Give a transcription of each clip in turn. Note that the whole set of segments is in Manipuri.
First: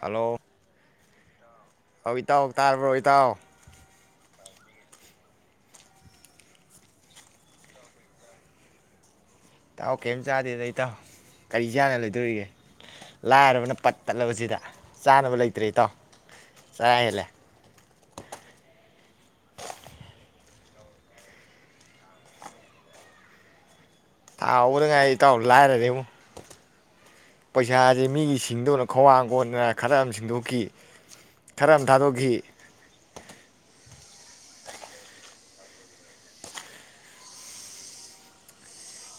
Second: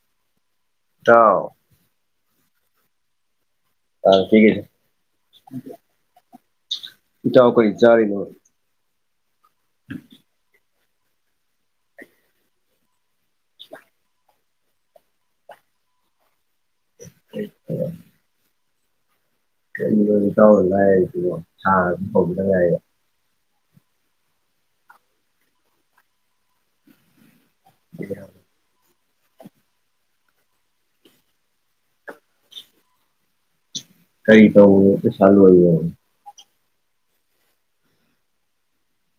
ꯍꯜꯂꯣ ꯇꯥꯎ ꯑꯧ ꯏꯇꯥꯎ ꯇꯥꯔꯕꯔꯣ ꯏꯇꯥꯎ ꯑꯥ ꯊꯤꯈꯤꯁꯦ ꯏꯇꯥꯎ ꯀꯔꯤ ꯆꯥꯔꯤꯅꯣ ꯏꯇꯥꯎ ꯀꯩꯌꯝ ꯆꯥꯗꯦꯗ ꯏꯇꯥꯎ ꯀꯔꯤ ꯆꯥꯔ ꯂꯩꯗꯣꯔꯤꯒꯦ ꯂꯥꯏꯔꯕꯅ ꯄꯠ ꯇꯠꯂꯕꯁꯤꯗ ꯆꯥꯅꯕ ꯂꯩꯇ꯭ꯔꯦ ꯏꯇꯥꯎ ꯆꯥꯔꯥ ꯍꯦꯜꯂꯦ ꯀꯔꯤꯅꯣ ꯏꯇꯥꯎ ꯅ ꯂꯥꯏꯔꯔꯤꯁꯤꯕꯣ ꯊꯥ ꯍꯧꯕꯗ ꯉꯥꯏꯔꯤ ꯊꯥ ꯍꯧꯕꯗ ꯉꯥꯏꯔꯤ ꯏꯇꯥꯎ ꯂꯥꯏꯔꯔꯦꯉꯣ ꯄꯩꯁꯥꯁꯦ ꯃꯤꯒꯤ ꯁꯤꯡꯗꯣꯔꯝ ꯈ꯭ꯋꯥꯡ ꯀꯣꯟꯗꯅ ꯈꯔ ꯑꯃ ꯁꯤꯡꯗꯣꯛꯈꯤ ꯈꯔ ꯑꯃ ꯊꯥꯗꯣꯛꯈꯤ ꯀꯔꯤ ꯇꯧꯕꯗ ꯄꯩꯁꯥ ꯂꯣꯏꯔꯤꯅꯣ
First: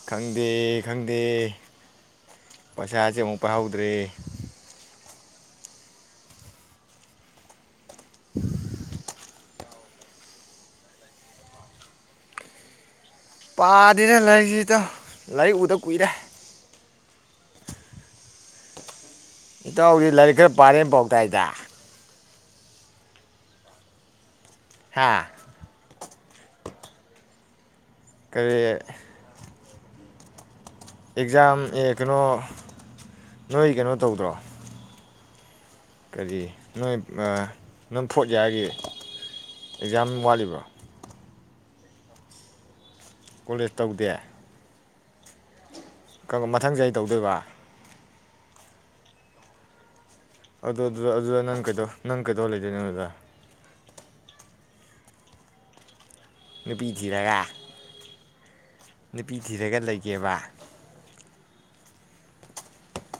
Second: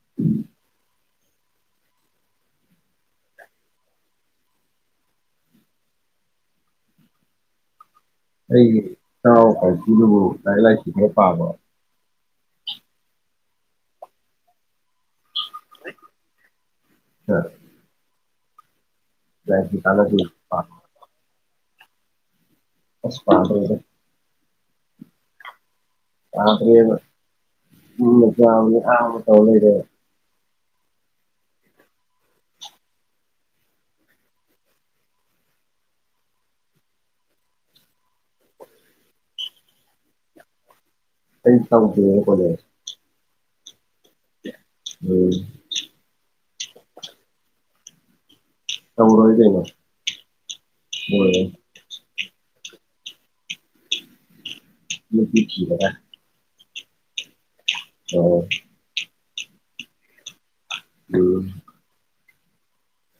ꯈꯪꯗꯦ ꯈꯪꯗꯦ ꯄꯩꯁꯥꯁꯦ ꯑꯃꯨꯛ ꯄꯥꯏꯍꯧꯗ꯭ꯔꯦ ꯑꯩꯒꯤ ꯏꯇꯥꯎ ꯀꯥꯏꯀꯨꯗꯨꯕꯨ ꯂꯥꯏꯔꯤꯛ ꯂꯥꯏꯁꯨ ꯈꯔ ꯄꯥꯕ꯭ꯔꯣ ꯄꯥꯗꯦꯗ ꯂꯥꯏꯔꯤꯛꯁꯦ ꯏꯇꯥꯎ ꯂꯥꯏꯔꯤꯛ ꯎꯗ ꯀꯨꯏꯔꯦ ꯑ ꯏꯇꯥꯎꯗꯤ ꯂꯥꯏꯔꯤꯛ ꯈꯔ ꯄꯥꯕ ꯄꯥꯔꯦ ꯄꯥꯎꯇꯥꯏꯗ ꯑꯁ ꯄꯥꯗꯦꯗ ꯍꯥꯥ ꯄꯥꯗꯦꯕ ꯇꯨꯝꯕꯅꯦ ꯀꯔꯤ ꯆꯥꯕꯅꯦ ꯂꯥꯡꯕꯅꯦ ꯇꯧ ꯂꯩꯔꯦ ꯑꯦꯛꯖꯥꯝ ꯑꯦ ꯀꯩꯅꯣ ꯅꯣꯏ ꯀꯩꯅꯣ ꯇꯧꯗ꯭ꯔꯣ ꯀꯔꯤ ꯅꯣꯏ ꯑ ꯅꯣꯏ ꯐꯣꯔꯠ ꯏꯌꯥꯔꯒꯤ ꯑꯦꯛꯖꯥꯝ ꯋꯥꯠꯂꯤꯕ꯭ꯔꯣ ꯑꯩ ꯇꯧꯗꯤꯌꯦ ꯀꯣꯂꯦꯖ ꯀꯣꯂꯦꯖ ꯇꯧꯗꯦ ꯎꯝ ꯀꯔꯝ ꯃꯊꯪ ꯆꯍꯤ ꯇꯧꯗꯣꯏꯕ ꯇꯧꯔꯔꯣꯏ ꯀꯩꯅꯣ ꯑꯗꯨ ꯑꯗꯨ ꯑꯗꯨꯗ ꯂꯣꯏꯔꯦ ꯅꯪ ꯀꯩꯗꯧ ꯅꯪ ꯀꯩꯗꯧ ꯂꯩꯗꯣꯏꯅꯣ ꯑꯗꯨꯗ ꯅꯨꯄꯤ ꯊꯤꯔꯒ ꯅꯨꯄꯤ ꯊꯤꯔꯒ ꯎꯝ ꯅꯨꯄꯤ ꯊꯤꯔꯒ ꯂꯩꯒꯦꯕ ꯎꯝ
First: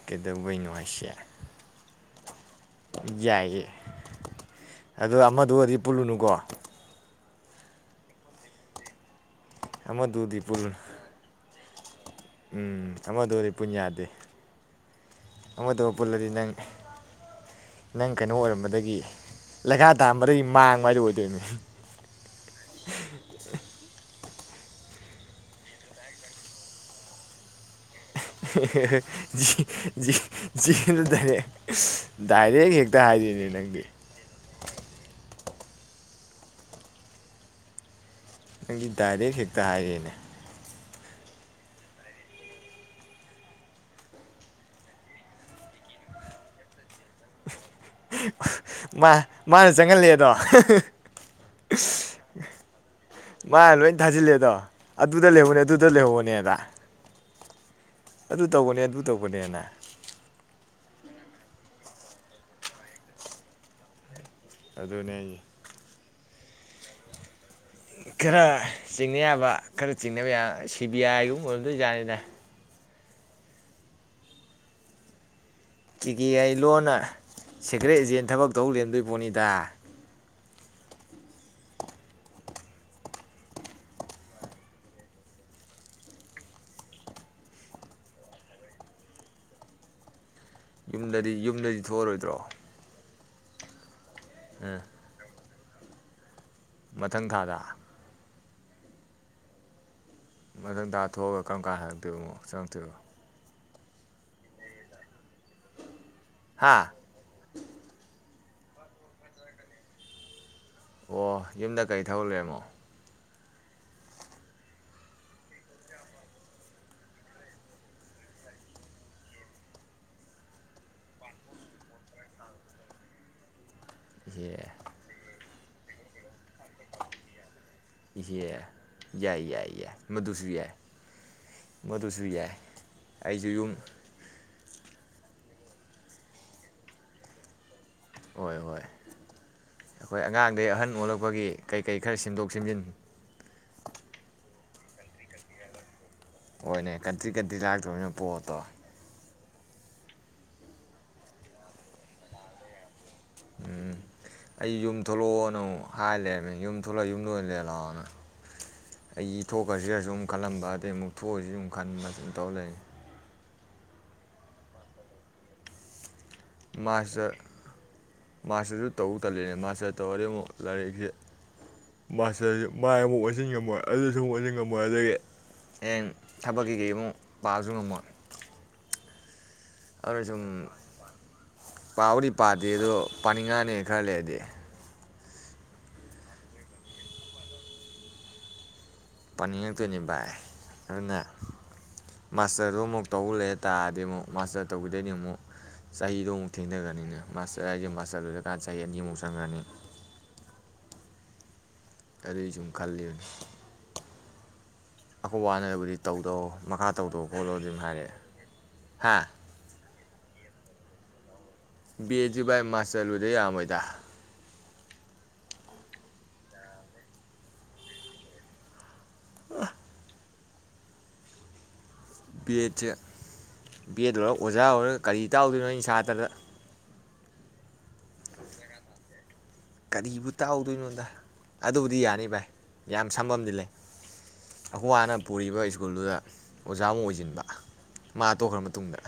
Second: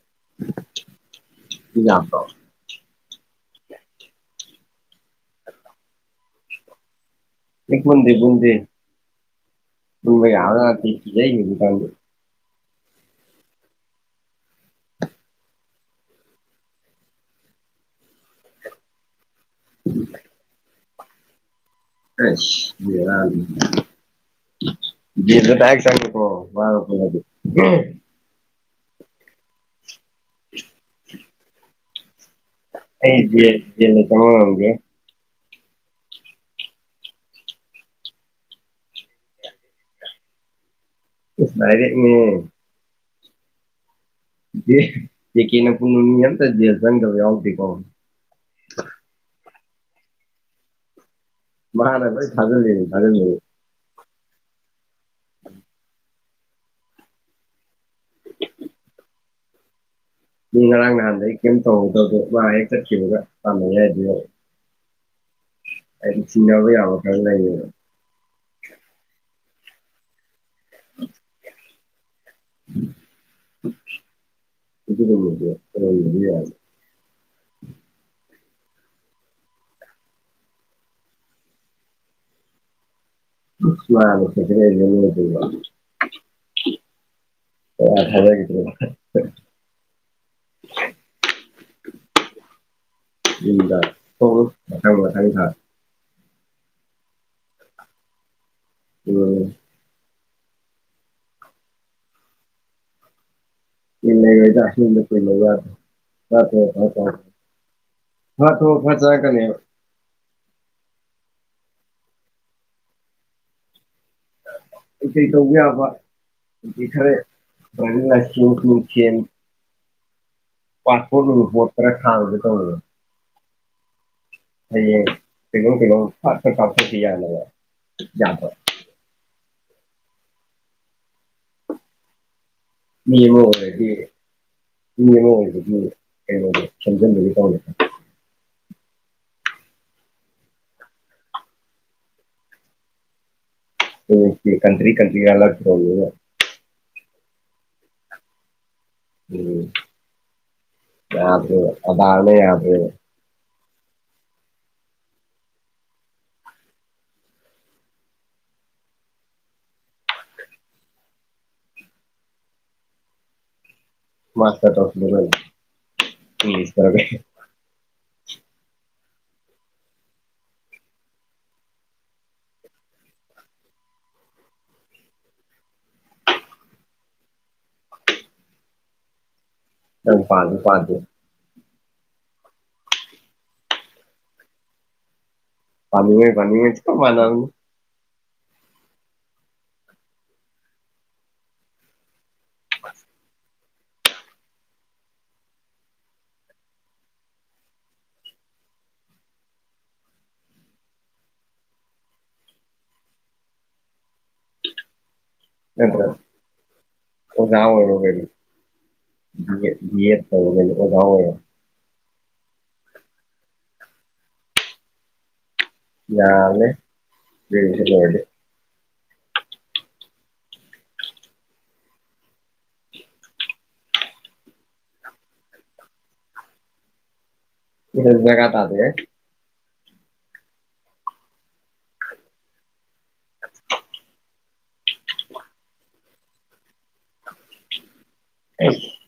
ꯀꯩꯗꯧꯕꯩꯅꯣ ꯍꯥꯏꯁꯦ ꯅꯨꯄꯤ ꯌꯥꯝꯕ꯭ꯔꯣ ꯌꯥꯏꯌꯦ ꯑꯣ ꯑꯃꯗꯨꯒ ꯑꯣꯏꯔꯗꯤ ꯄꯨꯜꯂꯨꯅꯨꯀꯣ ꯑꯩ ꯈꯪꯗꯦ ꯈꯪꯗꯦ ꯇꯨꯝꯕ ꯑꯃꯗꯨꯗꯤ ꯌꯥꯕꯖꯥꯠ ꯄꯨꯜꯂꯨꯅꯨ ꯅꯠꯇꯦ ꯀꯤꯖꯩꯅꯦ ꯄꯥꯝꯗꯦ ꯎꯝ ꯑꯃ ꯗꯨꯗꯤ ꯄꯨꯟ ꯌꯥꯗꯦ ꯑꯃꯗꯨ ꯄꯨꯜꯂꯗꯤ ꯅꯪ ꯅꯪ ꯀꯩꯅꯣ ꯑꯣꯏꯔꯝꯕꯗꯒꯤ ꯂꯩꯈꯥ ꯇꯥꯔꯝꯕꯗꯒꯤ ꯃꯥꯡꯕ ꯍꯥꯏꯗꯨꯣ ꯑꯣꯏꯗꯣꯏꯅꯤ ꯑꯁ ꯕꯦꯔꯥꯅꯤꯅꯦ ꯇꯥꯏ ꯁꯥꯡꯦꯣ [unintelligible] ꯍꯦꯍꯦꯍꯦ ꯖꯤꯅ ꯇꯔꯦ [unintelligible] [inaudible] ꯑꯩꯂ ꯆꯃꯒꯦ [unintelligible] ꯅꯪꯗꯤ ꯗꯥꯏꯔꯦꯛ ꯍꯦꯛꯇ ꯍꯥꯏꯔꯦꯅꯦ ꯗꯥꯏꯔꯦꯛꯅꯦꯍꯦ ꯇꯤꯀꯦ ꯄꯨꯟꯕ ꯃꯤ ꯑꯝꯇ ꯖꯦꯜ ꯆꯪꯗꯕ ꯌꯥꯎꯗꯦꯀꯣ ꯃꯥ ꯃꯥꯅ ꯆꯪꯍꯟꯂꯦꯗꯣ ꯃꯥꯅ ꯂꯣꯏ ꯊꯖꯟꯂꯤꯅꯤ ꯊꯖꯟꯕꯗꯤ ꯊꯥꯖꯤꯜꯂꯦ ꯑꯗꯣ ꯑꯗꯨꯗ ꯂꯩꯍꯧꯅꯦ ꯑꯗꯨꯗ ꯂꯩꯍꯧꯕꯅꯦꯗ ꯑꯗꯨ ꯇꯧꯕꯅꯦ ꯑꯗꯨ ꯇꯧꯕꯅꯦꯅ ꯃꯤ ꯉꯔꯥꯡ ꯅꯍꯥꯟꯗꯒꯤ ꯀꯩꯝ ꯇꯧꯍꯧꯗꯕꯗꯣ ꯃꯥ ꯍꯦꯛ ꯆꯠꯈꯤꯕꯒ ꯇꯝꯅꯩ ꯍꯥꯏꯕ ꯌꯦꯡꯉꯣ ꯑꯗꯨꯅꯦ ꯍꯥꯏꯖꯦ ꯑꯩ ꯆꯤꯡꯅꯕ ꯌꯕ ꯈꯔ ꯂꯩꯌꯦ ꯈꯔ ꯆꯤꯡꯅ ꯌꯥꯕ ꯈꯔ ꯆꯤꯡꯅꯕ ꯌꯥ ꯁꯤ ꯕꯤ ꯑꯥꯏ ꯒꯨꯝꯕ ꯑꯣꯏꯔꯝꯗꯣꯏ ꯖꯥꯠꯅꯤꯗ ꯏꯗ [unintelligible] ꯇꯤꯀꯦ ꯀꯥꯖꯦ ꯂꯣꯟꯅ ꯁꯦꯀ꯭ꯔꯦꯠ ꯑꯦꯖꯦꯟ ꯊꯕꯛ ꯇꯧ ꯂꯩꯔꯝꯗꯣꯏ ꯄꯣꯠꯅꯤꯗ ꯍ [inaudible] ꯌꯨꯝꯗꯗꯤ ꯌꯨꯝꯗꯗꯤ ꯊꯣꯛꯑꯔꯣꯏꯗ꯭ꯔꯣ ꯌꯨꯝꯗ ꯊꯣꯛꯑꯔꯣꯏ ꯎꯝ ꯃꯊꯪ ꯃꯊꯪ ꯊꯥꯗ ꯃꯊꯪ ꯊꯥꯗ ꯎꯝ ꯃꯊꯪ ꯊꯥ ꯊꯣꯛꯑꯒ ꯀꯔꯝ ꯀꯥꯟ ꯍꯜꯂꯛꯇꯣꯏꯕ ꯑꯃꯨꯛ ꯆꯪꯉꯛꯇꯣꯏꯕ ꯏꯟꯅ ꯆꯅ ꯀ ꯂꯩ ꯌꯥꯗ [unintelligible] ꯑ ꯐꯦ ꯍꯥ [unintelligible] ꯐꯠ ꯊꯣꯛꯑ ꯐꯠ ꯆꯪꯉꯛꯀꯅꯦꯕ ꯑꯣ ꯌꯨꯝꯗ ꯀꯩ ꯊꯕꯛ ꯂꯩꯔꯃꯣ ꯀꯩ ꯀꯩ ꯇꯧꯕ ꯌꯕ ꯈꯔ ꯗ꯭ꯔꯥꯏꯐꯤꯡ ꯂꯥꯏꯁꯦꯟ ꯅꯨꯡꯁꯦꯟ ꯄꯥꯁꯄꯣꯔ ꯅꯨꯡꯄꯣꯠ ꯈꯔ ꯍꯥꯡꯉꯨꯒꯦ ꯇꯧꯅꯦ ꯌꯦ ꯀꯩꯅꯣꯝ ꯀꯩꯅꯣꯝ ꯐꯠ ꯀꯄ ꯌꯥꯅ ꯌꯥꯗ ꯏꯍꯦ ꯌꯥꯏ ꯃꯗꯨꯁꯨ ꯌꯥꯏ ꯃꯗꯨꯨꯁꯨ ꯌꯥꯏ ꯃꯤꯑꯃ ꯑꯩꯁꯨ ꯌꯨꯝ ꯑꯣꯏꯔꯗꯤ ꯃꯤ ꯑꯃ ꯑꯣꯏ ꯀꯩꯅꯣꯗꯣ ꯁꯦꯝꯖꯟꯗꯧꯒꯤ ꯇꯧꯔꯦ ꯍꯣꯏ ꯍꯣꯏ ꯑꯩꯈꯣꯏ ꯑꯉꯥꯡꯗꯩ ꯑꯍꯟ ꯑꯣꯜꯂꯛꯄꯒꯤ ꯀꯩꯀꯩ ꯈꯔ ꯁꯦꯝꯗꯣꯛ ꯁꯦꯝꯖꯤꯟ ꯀꯟꯇ꯭ꯔꯤ ꯀꯟꯇ꯭ꯔꯤ ꯂꯥꯜꯂꯛꯇꯣꯔꯕꯅꯤꯅ ꯍꯣꯏꯅꯦ ꯀꯟꯇ꯭ꯔꯤ ꯀꯟꯇ꯭ꯔꯤ ꯂꯥꯛꯇꯣꯏꯅꯣ ꯄꯣꯠꯇꯣ ꯎꯝ ꯌꯥꯗ꯭ꯦ ꯑꯗꯥꯔꯅ ꯌꯥꯗ꯭ꯔꯦ ꯎꯝ ꯑꯩ ꯌꯨꯝ ꯊꯣꯛꯂꯛꯑꯣꯅ ꯑꯃꯨꯛ ꯍꯥꯏ ꯂꯩꯔꯕꯅꯦ ꯌꯨꯝ ꯊꯣꯛꯂꯛ ꯌꯨꯝꯗ ꯑꯣꯏ ꯂꯩꯔꯦ ꯂꯥꯛꯑꯣꯅ ꯑꯩꯒꯤ ꯊꯣꯛꯈꯁꯤꯔꯁꯨꯝ ꯈꯜꯂꯝꯕ ꯑꯗꯩ ꯑꯃꯨꯛ ꯊꯣꯛꯑꯣꯏꯁꯤ ꯑꯗꯨꯨꯝ ꯈꯟꯕ ꯁꯨꯝ ꯇꯧ ꯂꯩ ꯃꯥꯁꯇꯔ ꯇꯧꯁꯤꯜꯂꯨ ꯀꯩꯅꯣ ꯃꯥꯁꯇꯔ [unintelligible] ꯃꯥꯁꯇꯔꯁꯨ ꯇꯧ ꯇꯜꯂꯤꯅꯦ ꯃꯥꯁꯇꯔ ꯇꯧꯔꯗꯤ ꯑꯃꯨꯛ ꯂꯥꯏꯔꯤꯛꯁꯤ ꯃꯥꯁꯇꯔꯁꯤ ꯃꯥꯏ ꯑꯃꯨꯛ ꯑꯣꯟꯁꯤꯟ ꯉꯝꯃꯣꯏ ꯑꯗꯨꯁꯨ ꯑꯃꯛ ꯑꯣꯟꯁꯤꯟ ꯉꯝꯃꯣꯏ ꯑꯗꯒꯤ ꯍꯌꯦꯡ ꯊꯕꯛ ꯀꯩꯀꯩ ꯑꯃꯨꯛ ꯄꯥꯕꯁꯨ ꯉꯝꯃꯣꯏ ꯅꯪ ꯄꯥꯁꯨ ꯄꯥꯗꯦ ꯄꯥꯎꯗꯤ ꯄꯥꯗꯦ ꯑꯗꯣ ꯄꯥꯅꯤꯡꯉꯛꯅꯦ ꯈꯔ ꯂꯩꯔꯗꯤ ꯄꯥꯅꯤꯡꯉꯣꯏ ꯄꯥꯅꯤꯡꯉꯣꯁ ꯆꯞ ꯃꯥꯟꯅꯕꯅꯦ ꯄꯥꯅꯤꯡꯉꯛꯇꯣꯏꯅꯤ ꯚꯥꯏ ꯑꯗꯨꯅ ꯃꯥꯁꯇꯔꯗꯨ ꯑꯃꯨꯛ ꯇꯧꯕ ꯂꯩ ꯇꯥꯔꯗꯤ ꯑꯃꯨꯛ ꯃꯥꯁꯇꯔ ꯇꯧꯕꯤꯗꯣꯏꯗꯤ ꯑꯃꯨꯛ ꯆꯍꯤꯗꯣ ꯑꯃꯨꯛ ꯊꯦꯡꯊꯈ꯭ꯔꯅꯤꯅꯦ ꯃꯥꯁꯇꯔ ꯍꯥꯏꯁꯦ ꯃꯥꯁꯇꯔꯗꯨꯗꯀꯥꯟꯗ ꯆꯍꯤ ꯑꯅꯤꯃꯨꯛ ꯆꯪꯈ꯭ꯔꯅꯤ ꯑꯗꯨꯒꯤ ꯁꯨꯝ ꯈꯜꯂꯤꯕꯅꯦ ꯑꯈꯣꯏ ꯕꯥꯅꯕꯨꯗꯤ ꯅꯠꯇ꯭ꯔ ꯇꯧꯗꯧ ꯃꯈꯥ ꯇꯧꯗꯣ ꯈꯣꯠꯂꯣ ꯑꯣꯖꯥ ꯑꯗꯨꯝ ꯑꯣꯏꯔꯣ ꯍꯥꯏꯔꯛꯑꯦ ꯀꯩꯅꯣ ꯍꯥ ꯀꯩꯗꯧꯗꯣꯏꯅꯣ ꯑꯣꯖꯥ ꯑꯣꯏꯔ ꯕꯦꯠ ꯁꯨ ꯚꯥꯏ ꯃꯥꯁꯇꯔ ꯂꯣꯏꯗ ꯌꯥꯔꯝꯃꯣꯏꯗ ꯌꯥꯕꯅꯦ ꯒ꯭ꯔꯦꯖꯨꯌꯦꯠ ꯂꯣꯏꯔꯗꯤ ꯕꯤ ꯑꯦꯠꯁꯦ ꯕꯦꯠ ꯂꯣꯏꯔꯒ ꯑꯣꯖꯥ ꯑꯣꯏꯔ ꯀꯔꯤ ꯇꯥꯛꯎꯗꯣꯏꯅꯣ ꯑꯩꯅ ꯁꯥꯇ꯭ꯔꯗ ꯗꯔꯀꯥ ꯇꯥꯗꯦꯍꯦ ꯀꯔꯤꯕꯨ ꯇꯥꯛꯎꯗꯣꯏꯅꯣꯗ ꯑꯗꯨꯕꯨꯗꯤ ꯌꯥꯅꯤ ꯚꯥꯏ ꯌꯥꯝ ꯁꯝꯕꯝꯗꯤ ꯂꯩ ꯑꯩꯈꯣꯏ ꯕꯥꯅ ꯄꯨꯔꯤꯕ ꯁ꯭ꯀꯨꯜꯗꯨꯗ ꯑꯣꯖꯥꯃꯨꯛ ꯑꯣꯏꯁꯤꯟꯕ ꯃꯥ ꯇꯣꯛꯈ꯭ꯔ ꯃꯇꯨꯡꯗ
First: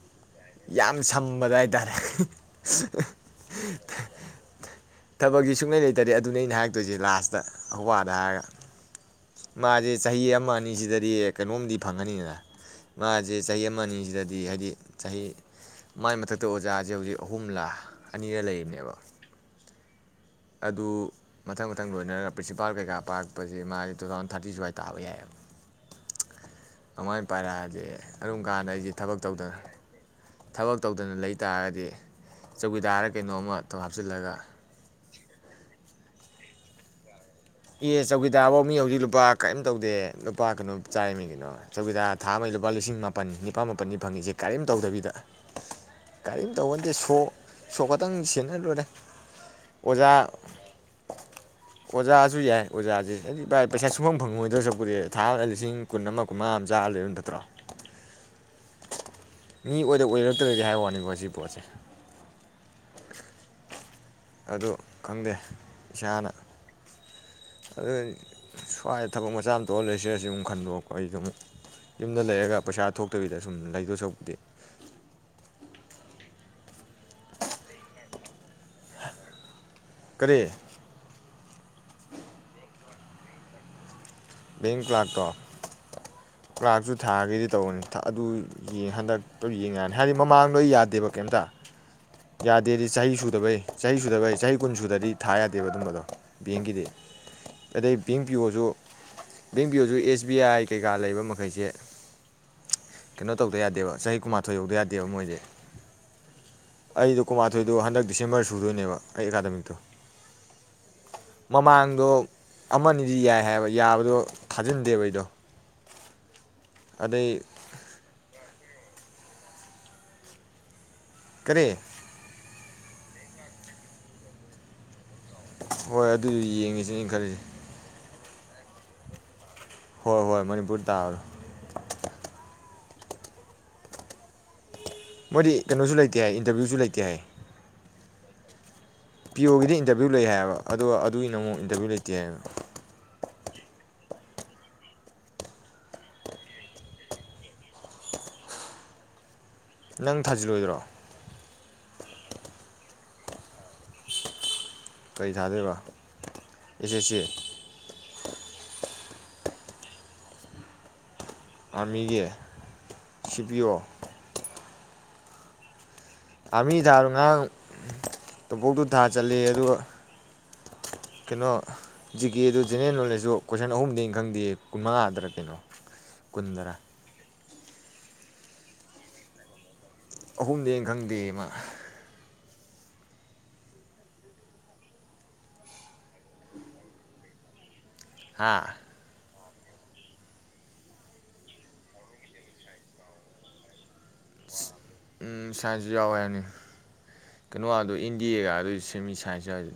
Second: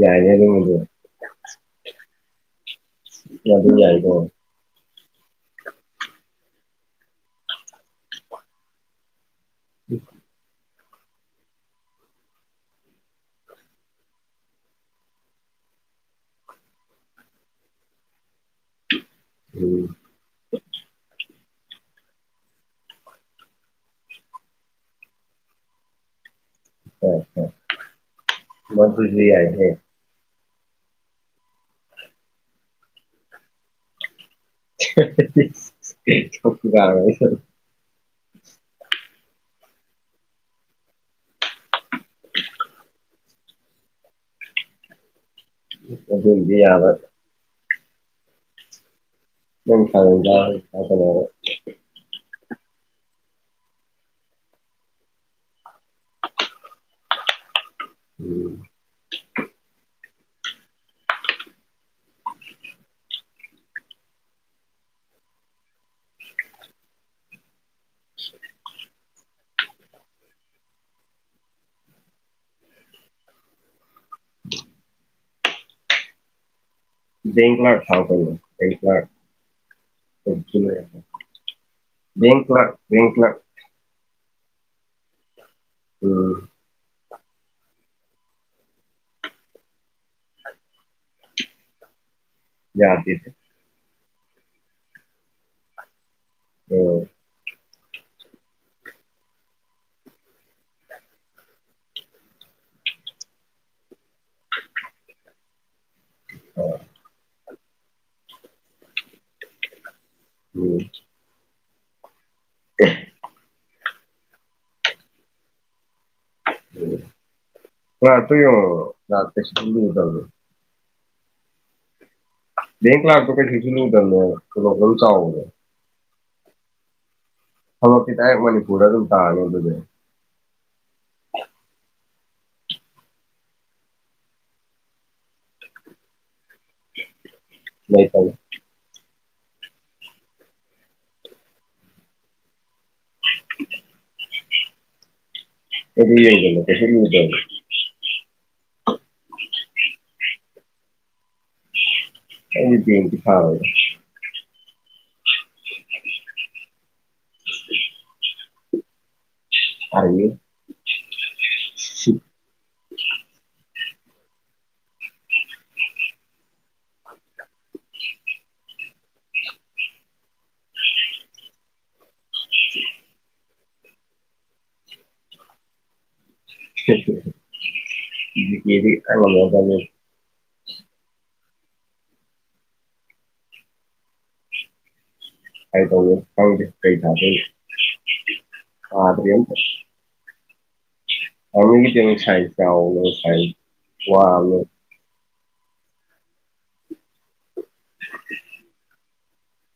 ꯌꯥꯏꯍꯦ ꯑꯗꯨꯃꯗꯤ ꯌꯥꯝ ꯁꯝꯕꯗ ꯍꯥꯏꯇꯥꯔꯦ ꯑꯗꯨ ꯌꯥꯏꯀꯣ ꯊꯕꯛꯁꯤ ꯁꯨꯡꯂꯩ ꯂꯩꯇ꯭ꯔꯗꯤ ꯑꯗꯨꯅꯤ ꯑꯩꯅ ꯍꯥꯏꯔꯛꯇꯣꯏꯁꯤ ꯂꯥꯁꯇ ꯑꯈꯣꯏ ꯄꯥꯗ ꯍꯥꯏꯔꯒ ꯃꯥꯁꯦ ꯆꯍꯤ ꯑꯃꯅꯤꯁꯤꯗ ꯍꯥꯏꯗꯤ ꯀꯩꯅꯣꯝꯗꯤ ꯐꯪꯉꯅꯤꯗꯅ ꯃꯥꯁꯦ ꯆꯍꯤ ꯑꯃ ꯑꯅꯤꯁꯤꯗꯗꯤ ꯍꯥꯏꯗꯤ ꯆꯍꯤ ꯃꯥꯏ ꯃꯊꯛꯇ ꯑꯣꯖꯥꯁꯦ ꯍꯧꯖꯤꯛ ꯑꯍꯨꯝꯂꯥ ꯑꯅꯤꯔ ꯂꯩꯔꯤꯅꯦꯕ ꯎꯝ ꯃꯊꯪ ꯃꯊꯪ ꯂꯣꯏꯅꯔꯒ ꯄ꯭ꯔꯤꯟꯁꯤꯄꯥꯜ ꯀꯩꯀꯥ ꯄꯥꯔꯛꯄꯁꯤꯦ ꯃꯥꯁ ꯇꯨ ꯊꯥꯎꯖꯟ ꯊꯥꯔꯇꯤ ꯁ꯭ꯋꯥꯏꯗ ꯇꯥꯕ ꯌꯥꯏꯑꯕ ꯍꯣꯏ ꯑꯗꯨꯃꯥꯏꯅ ꯍꯣꯏ ꯄꯥꯏꯔꯛꯑꯗꯤ ꯑꯗꯨꯝ ꯀꯥꯟꯗ ꯑꯩꯁꯦ ꯊꯕꯛ ꯃꯗꯨꯁꯨ ꯇꯧꯗꯅ ꯌꯥꯏꯍꯦ ꯊꯕꯛ ꯇꯧꯗꯅ ꯂꯩ ꯇꯥꯔꯒꯗꯤ ꯆꯧꯀꯤꯗꯥꯔ ꯀꯩꯅꯣꯝꯃ ꯊꯣꯛ ꯍꯥꯞꯆꯤꯜꯂꯒ ꯆꯣꯀꯤꯗꯥꯔ ꯑꯣꯏꯔꯣ ꯑꯦ ꯆꯧꯀꯤꯗꯥꯔ ꯐꯧ ꯃꯤ ꯍꯧꯖꯤꯛ ꯂꯨꯄꯥ ꯀꯔꯤꯝ ꯇꯧꯗꯦ ꯂꯨꯄꯥ ꯀꯩꯅꯣ ꯆꯥꯔꯝꯃꯤ ꯀꯅꯣ ꯆꯧꯀꯤꯗꯥꯔ ꯊꯥ ꯑꯃꯒꯤ ꯂꯨꯄꯥ ꯂꯤꯁꯤꯡ ꯃꯥꯄꯟ ꯅꯤꯄꯥ ꯃꯥꯄꯟꯅꯤ ꯐꯪꯉꯤꯁꯦ ꯀꯔꯤꯝ ꯇꯧꯗꯕꯤꯗ ꯀꯔꯤꯝ ꯑꯗꯨꯕꯨꯗꯤ ꯇꯧꯕ ꯌꯥꯕ ꯅꯠꯇꯦ ꯁꯣ ꯁꯣ ꯈꯇꯪ ꯁꯦꯟꯅ ꯂꯣꯏꯔꯦ ꯑꯣꯖꯥ [unintelligible] ꯑꯣꯖꯥꯁꯨ ꯌꯥꯏ ꯑꯣꯖꯥꯁꯦ ꯑꯩ ꯚꯥꯏ ꯄꯩꯁꯥ ꯁꯨꯡꯐꯝ ꯐꯪꯉꯣꯏꯗ ꯁꯔꯨꯛꯄꯨꯗꯤ ꯊꯥ ꯑꯃꯗ ꯂꯤꯁꯤꯡ ꯀꯨꯟ ꯑꯃ ꯀꯨꯟꯃꯥ ꯑꯃ ꯆꯥꯔ ꯂꯩꯕꯅ ꯐꯠꯇ꯭ꯔꯣ ꯎꯝ ꯑꯗ ꯑꯣꯏꯔꯛꯇ꯭ꯔꯗꯤ ꯍꯥꯏꯕ ꯋꯥꯅꯤꯀꯣ ꯁꯤ ꯄꯣꯠꯁꯦ ꯑꯗꯨ ꯈꯪꯗꯦ ꯏꯁꯥꯅ ꯑꯗꯨꯒ ꯁ꯭ꯋꯥꯏꯗ ꯊꯕꯛ ꯃꯆꯥ ꯑꯃ ꯇꯧꯔ ꯂꯩꯁꯤꯔ ꯑꯃꯨꯛ ꯈꯟꯕ ꯑꯩꯗꯣ ꯌꯨꯝꯗ ꯂꯩꯔꯒ ꯄꯩꯁꯥ ꯊꯣꯛꯇꯕꯤꯗ ꯁꯨꯝ ꯂꯩꯗꯣꯏ ꯁꯔꯨꯛꯄꯨꯗꯤ ꯕꯦꯡ ꯀ꯭ꯂꯥꯛ ꯊꯥꯎ ꯀꯩꯅꯣ ꯕꯦꯡ ꯀ꯭ꯂꯥꯛ [unintelligible] ꯗꯕꯜ ꯀꯔꯤ ꯐꯥꯏ ꯗꯕꯜ ꯐ꯭ꯕꯥ ꯕꯦꯡ ꯀ꯭ꯂꯥꯛꯇꯣ ꯎꯝ ꯀ꯭ꯂꯥꯛꯁꯨ ꯊꯥꯒꯦꯗꯤ ꯇꯧꯕꯅꯤ ꯑꯗꯨ ꯌꯦ ꯍꯟꯗꯛꯇꯨ ꯌꯦꯡ ꯌꯥꯅꯤ ꯍꯥꯏꯗꯤ ꯃꯃꯥꯡꯗꯣ ꯌꯥꯗꯦꯕ ꯀꯩꯝꯇ ꯌꯥꯗꯦꯗꯤ ꯆꯍꯤ ꯌꯥꯗꯦꯗ ꯁꯨꯗꯕꯩ ꯆꯍꯤ ꯁꯨꯗꯕꯩ ꯆꯍꯤ ꯀꯨꯟ ꯁꯨꯗꯗꯤ ꯊꯥ ꯌꯥꯗꯦꯕ ꯑꯗꯨꯝꯕꯗꯣ ꯕꯦꯡꯒꯤꯗꯤ ꯎꯝ ꯑꯗꯩ ꯕꯤꯡ ꯄꯤꯌꯣꯁꯨ ꯕꯦꯡꯄꯤꯌꯣꯁꯨ ꯑꯦꯁ ꯕꯤ ꯑꯥꯏ ꯀꯩꯀꯥ ꯂꯩꯕ ꯃꯈꯩꯁꯦ ꯀꯩꯅꯣ ꯇꯧꯗ ꯌꯥꯗꯦꯕ ꯆꯍꯤ ꯀꯨꯃꯥꯊꯣꯏ ꯌꯧꯗ ꯌꯥꯗꯦꯕ ꯃꯣꯏꯁꯦ ꯑꯥ ꯑꯩꯗꯨ ꯀꯨꯃꯥꯊꫭꯏ ꯑꯗꯨꯗꯣ ꯍꯟꯗꯛ ꯗꯤꯁꯦꯝꯕꯔ ꯁꯨꯗꯣꯏꯅꯦꯕ ꯑꯩ ꯑꯦꯀꯥꯗꯃꯤꯛꯇꯣ ꯎꯝ ꯃꯃꯥꯡꯗꯣ ꯑꯃꯅꯤ ꯗꯤ ꯌ ꯥꯏꯍ ꯌꯥꯕꯗꯣ ꯊꯥꯖꯤꯟꯗꯦꯕ ꯑꯩꯗꯣ ꯑꯨ ꯑꯗꯩ ꯀ꯭ꯂꯥ ꯇꯨ ꯌꯦ ꯂꯥꯛꯀꯦꯁꯨ ꯔꯨꯗꯅꯤ ꯀꯥꯔꯤ ꯕꯦꯡ ꯀ꯭ꯂꯥꯛꯇꯤꯁꯨ ꯀꯩ ꯂꯨꯗꯃꯦꯕ ꯇꯨꯂꯣꯞ ꯑꯗꯨꯨꯝ ꯆꯥꯎ ꯍꯣꯏ ꯑꯗꯨꯁꯨ ꯌꯦꯡꯉꯁꯤꯅꯦ ꯈꯜꯂꯤꯁꯦ ꯍꯧꯂꯛꯀꯤ ꯇꯥꯏ ꯃꯅꯤꯄꯨꯔꯗ ꯑꯗꯨꯝ ꯇꯥꯒꯣ ꯑꯗꯨꯅꯦ ꯍꯣꯏ ꯍꯣꯏ ꯃꯅꯤꯄꯨꯔ ꯇꯥꯔꯣ ꯃꯣꯏꯗꯤ ꯀꯩꯅꯣꯁꯨ ꯂꯩꯇꯦ ꯍꯥꯏ ꯏꯟꯇꯔꯚꯤꯌꯨꯁꯨ ꯂꯩꯇꯦ ꯍꯥꯏ ꯂꯩ ꯇꯅꯤ ꯄꯤ ꯑꯣꯒꯤꯗꯤ ꯏꯟꯇꯔꯚꯤꯌꯨ ꯂꯩ ꯍꯥꯏꯌꯦꯕ ꯑꯗꯨꯒ ꯑꯗꯨꯒꯤꯅ ꯑꯃꯨꯛ ꯏꯟꯇꯔꯚꯤꯌꯨ ꯂꯩꯇꯦ ꯍꯥꯏꯌꯦꯕ [inaudible] ꯂꯨꯏ ꯌꯥꯗꯃꯦ ꯀꯩꯁꯨ ꯂꯨꯗ ꯍꯥ ꯅꯪ ꯊꯥꯖꯤꯜꯂꯣꯏꯗ꯭ꯔꯣ ꯑꯦꯒꯤ ꯕꯦꯡꯇꯤ ꯇꯥꯔꯣꯢ ꯀꯔꯤ ꯊꯥꯗꯦꯏꯕ ꯑꯦ ꯁꯦ ꯁꯤ ꯑꯌꯦ ꯑꯃꯤꯒꯤ ꯁꯤꯄꯤꯌꯣ ꯑꯥꯔꯃꯤ ꯊꯥꯔꯣ ꯉꯔꯥꯡ ꯇꯣꯕꯣꯛꯇꯨ ꯊꯥ ꯆꯠꯂ ꯑꯗꯨꯒ ꯀꯩꯅꯣ ꯖꯤ ꯀꯦꯗꯨ ꯖꯦꯅꯦꯔꯦꯜ ꯅꯣꯂꯦꯖꯁꯨꯨ ꯀꯣꯏꯁꯟ ꯑꯍꯨꯝꯗꯩ ꯈꯪꯗꯦ ꯀꯨꯟ ꯃꯉꯥꯗ꯭ꯔ ꯀꯩꯅꯣ ꯀꯨꯟꯗꯅ ꯖꯤ ꯀꯦ ꯑꯉꯣꯟꯗ ꯊꯥ ꯑꯍꯨꯝꯗꯦꯅ ꯈꯪꯗꯦꯌꯦ ꯃꯥ ꯀꯩ ꯇꯧꯋꯦ ꯈꯪꯗꯦ ꯀꯩ ꯇꯥꯗꯣꯏ ꯍꯥ ꯑꯌꯦꯟ [unintelligible] ꯋꯥ [unintelligible] ꯎꯝ ꯁꯥꯏꯁꯨ ꯌꯥꯎꯑꯦ ꯍꯥꯏꯕꯅꯦ ꯀꯩꯅꯣ ꯏꯟꯗꯤꯑꯦ ꯒꯥꯏꯗꯨꯗꯤ ꯁꯦꯝꯃꯤ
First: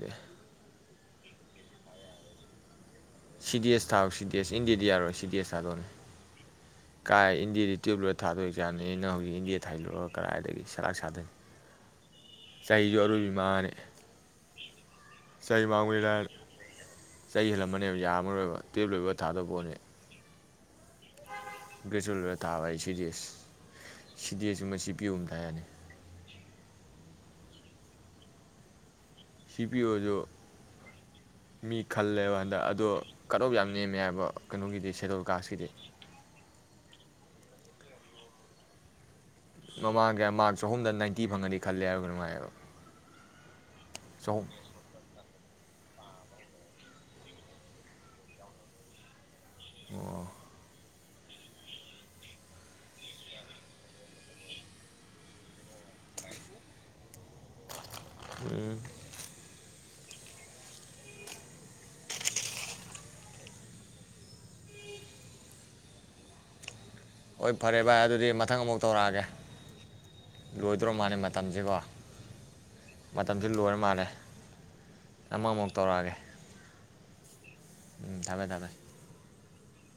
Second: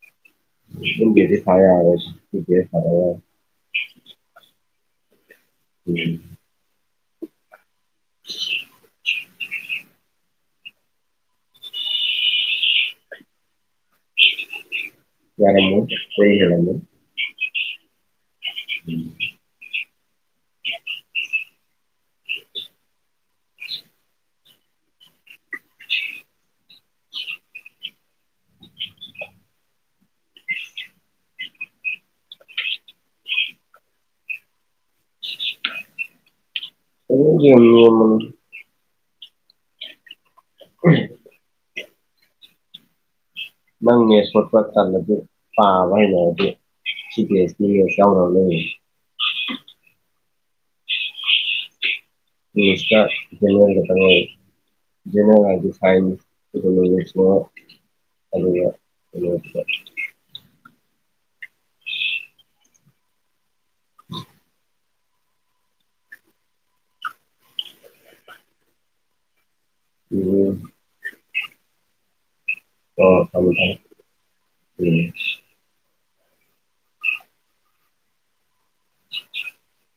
[unintelligible] [unintelligible] [unintelligible] ꯁꯤ ꯗꯤ ꯑꯦꯁ ꯊꯥꯗꯥ ꯌꯥꯔꯣꯏ ꯁꯤ ꯗꯤ ꯑꯦꯁ ꯊꯥꯎ ꯁꯤ ꯗꯤ ꯑꯦꯁ ꯏꯟꯗꯤꯌꯦ ꯗꯤ ꯌꯥꯔꯣꯏ ꯁꯤ ꯗꯤ ꯑꯦꯁ ꯊꯗꯣꯔꯦ ꯀꯥꯏ ꯏꯟꯗꯤꯑꯦꯗꯤ ꯇ꯭ꯌꯨꯜꯚ ꯂꯣꯏꯔꯥ ꯊꯥꯗꯣꯏ ꯑꯦꯛꯓꯥꯝ ꯅꯤꯅꯥ ꯏꯅꯥꯎ [unintelligible] ꯊꯥꯏꯗꯣꯛꯑꯒ ꯀꯗꯥꯏꯗꯒꯤ ꯁꯔꯥꯛ ꯁꯥꯗꯣꯏꯅꯤ ꯆꯍꯤꯁꯨ ꯑꯔꯣꯏꯕꯤ ꯃꯥꯡꯉꯥꯅꯤ ꯆꯍꯤ ꯃꯥꯡꯕꯗꯤ ꯂꯥꯏꯔꯗꯅꯥ ꯆꯍꯤ ꯍꯦꯜꯂꯝꯃꯅꯦꯕ ꯌꯥꯔꯝꯃꯔꯣꯏꯕ ꯇ꯭ꯌꯨꯜꯚ ꯂꯣꯏꯕ ꯊꯥꯗꯧ ꯄꯣꯠꯅꯤ [unintelligible] ꯒ꯭ꯔꯦꯖꯨꯋꯦꯠ ꯂꯣꯏꯔ ꯊꯥꯕ ꯍꯥꯏ ꯁꯤ D S C D S ꯒꯨꯝꯕ ꯁꯤ ꯄꯤ ꯌꯣ ꯒꯨꯝꯕꯥ ꯊꯕꯥ ꯌꯥꯅꯤ ꯁꯤ ꯄꯤ ꯑꯣꯁꯨ ꯃꯤ ꯈꯜꯂꯦꯕꯥ ꯍꯟꯗꯛ ꯑꯗꯣ ꯀꯠ‌ ꯑꯣꯐ ꯌꯥꯝ ꯅꯦꯝꯃꯦ ꯍꯥꯏꯕ ꯀꯩꯅꯣꯒꯤꯗꯤ ꯁꯦꯗꯨꯜ ꯀꯥꯁꯀꯤꯗꯤ [unintelligible] [inaudible] ꯃꯃꯥꯡ ꯀꯩꯌꯥ ꯃꯥꯔꯛ ꯆꯍꯨꯝꯗ ꯅꯥꯏꯟꯇꯤ ꯐꯪꯉꯥꯗꯤ ꯈꯜꯂꯦ [unintelligible] ꯅꯨꯡꯉꯥꯏꯌꯦꯕ ꯅꯪ ꯃꯦꯠꯁ ꯍꯣꯠꯄ ꯇꯜꯂꯥꯗꯤ ꯄꯥ [unintelligible] [unintelligible] ꯁꯤ ꯗꯤ ꯑꯦꯁ ꯇꯤ ꯃꯦꯟꯁ ꯌꯥꯎꯅꯕꯅꯦ [unintelligible] ꯏꯪꯂꯤꯁꯇ ꯖꯦꯅꯦꯔꯜ ꯈꯛꯇꯪ ꯂꯩ ꯖꯦꯅꯔꯦꯜ ꯍꯥꯏꯗꯤ ꯁꯥꯏꯟꯁ [unintelligible] [inaudible] ꯏꯪꯂꯤꯁꯅꯦ ꯑꯗꯨꯒ ꯎꯝ [unintelligible] ꯍꯣꯏ ꯐꯔꯦ ꯚꯥꯏ ꯑꯗꯨꯗꯤ ꯃꯊꯪ ꯑꯃꯨꯛ ꯇꯧꯔꯛꯑꯒꯦ ꯂꯣꯏꯗ꯭ꯔꯣꯃꯥꯜꯂꯦ ꯃꯇꯝꯁꯦꯀꯣ ꯃꯇꯝꯁꯦ ꯂꯣꯏꯔꯥ ꯃꯥꯜꯂꯦ ꯑꯃꯥꯃꯨꯛ ꯇꯧꯔꯛꯑꯒꯦ ꯎꯝ ꯊꯝꯃꯦ ꯊꯝꯃꯦ [inaudible]